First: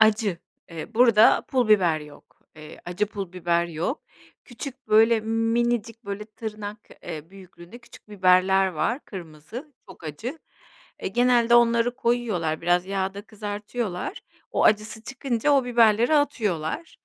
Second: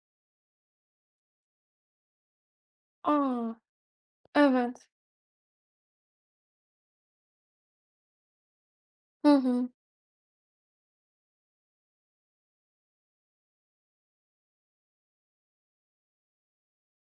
Acı. Eee, burada pul biber yok, eee, acı pul A! biber yok. Evet. Küçük böyle minicik böyle tırnak, eee, büyüklüğünde küçük biberler var Hı hı. kırmızı, çok acı. Eee, genelde onları koyuyorlar, biraz yağda kızartıyorlar, o acısı çıkınca o biberleri atıyorlar.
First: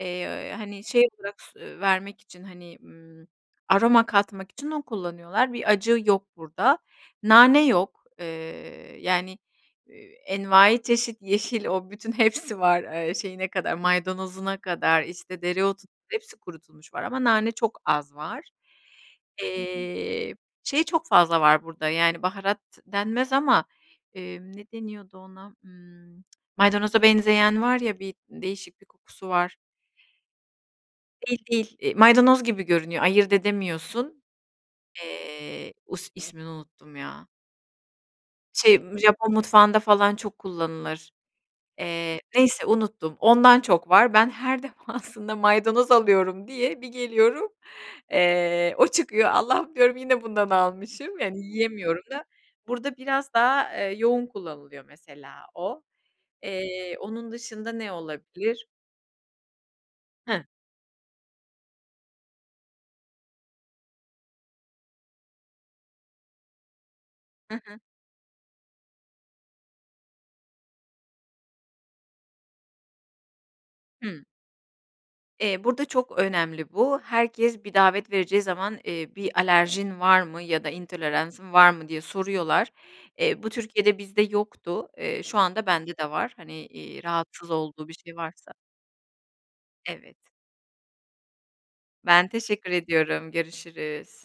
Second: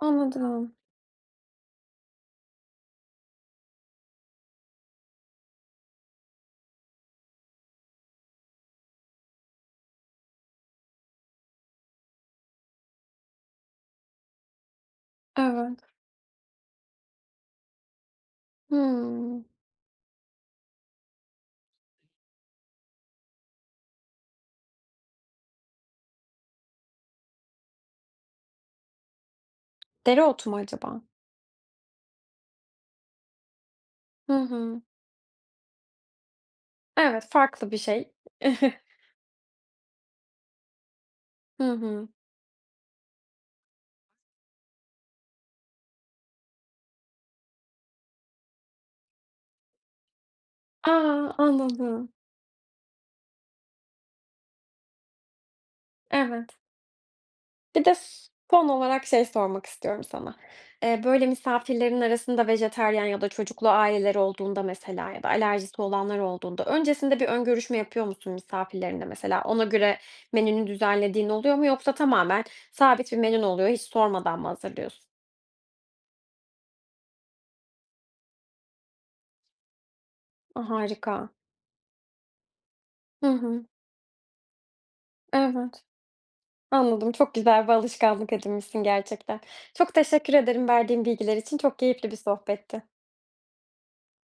Eee, hani, şey, bırak s ııı, vermek için, hani, ımm, aroma katmak için onu kullanıyorlar, bir acı yok burada. Nane yok, eee, yani, eee, envaiçeşit yeşil o bütün hepsi var, eee, şeyine kadar, maydanozuna kadar, işte dereotu, Evet. hepsi kurutulmuş var ama nane çok az var. Hıı. Eee, şey çok fazla var burada, yani, baharat denmez ama, emm, ne deniyordu ona? Imm, maydanoza benzeyen var ya, bir değişik bir kokusu var. Dereotu mu acaba? Değil, değil. Eee, maydanoz gibi görünüyor, ayırt edemiyorsun. Hı hı. Eee, us ismini unuttum Evet, ya. farklı bir şey. Şey, ımm, Japon mutfağında falan çok kullanılır. Hı hı. Eee, neyse unuttum, ondan çok var. Ben her defasında maydanoz alıyorum diye bir geliyorum, eee, o çıkıyor, "Allah'ım," diyorum, "yine bundan A! almışım." yani yiyemiyorum Anladım. da. Burada biraz daha, eee, yoğun kullanılıyor mesela o, Evet. eee, onun dışında Bir ne de s olabilir? son olarak şey sormak istiyorum sana. Hı. Eee, böyle, misafirlerin arasında vejetaryen ya da çocuklu aileler olduğunda mesela ya da alerjisi olanlar olduğunda, öncesinde bir ön Hı görüşme hı. yapıyor musun misafirlerinle? Mesela ona göre menünü düzenlediğin oluyor mu yoksa tamamen sabit bir menün oluyor, hiç Hı. sormadan mı hazırlıyorsun? Eee, burada çok önemli bu. Herkes bir davet vereceği zaman, eee, "Bir alerjin var mı A! ya da Harika. intoleransın var mı?" diye soruyorlar. Hı Eee, bu hı. Türkiye'de bizde yoktu, eee, şu anda Evet. bende de var, hani, iii, Anladım, çok rahatsız güzel bir olduğu bir şey alışkanlık varsa edinmişsin gerçekten. Çok Evet. teşekkür ederim verdiğin bilgiler için. Çok keyifli bir Ben teşekkür sohbetti. ediyorum, görüşürüz.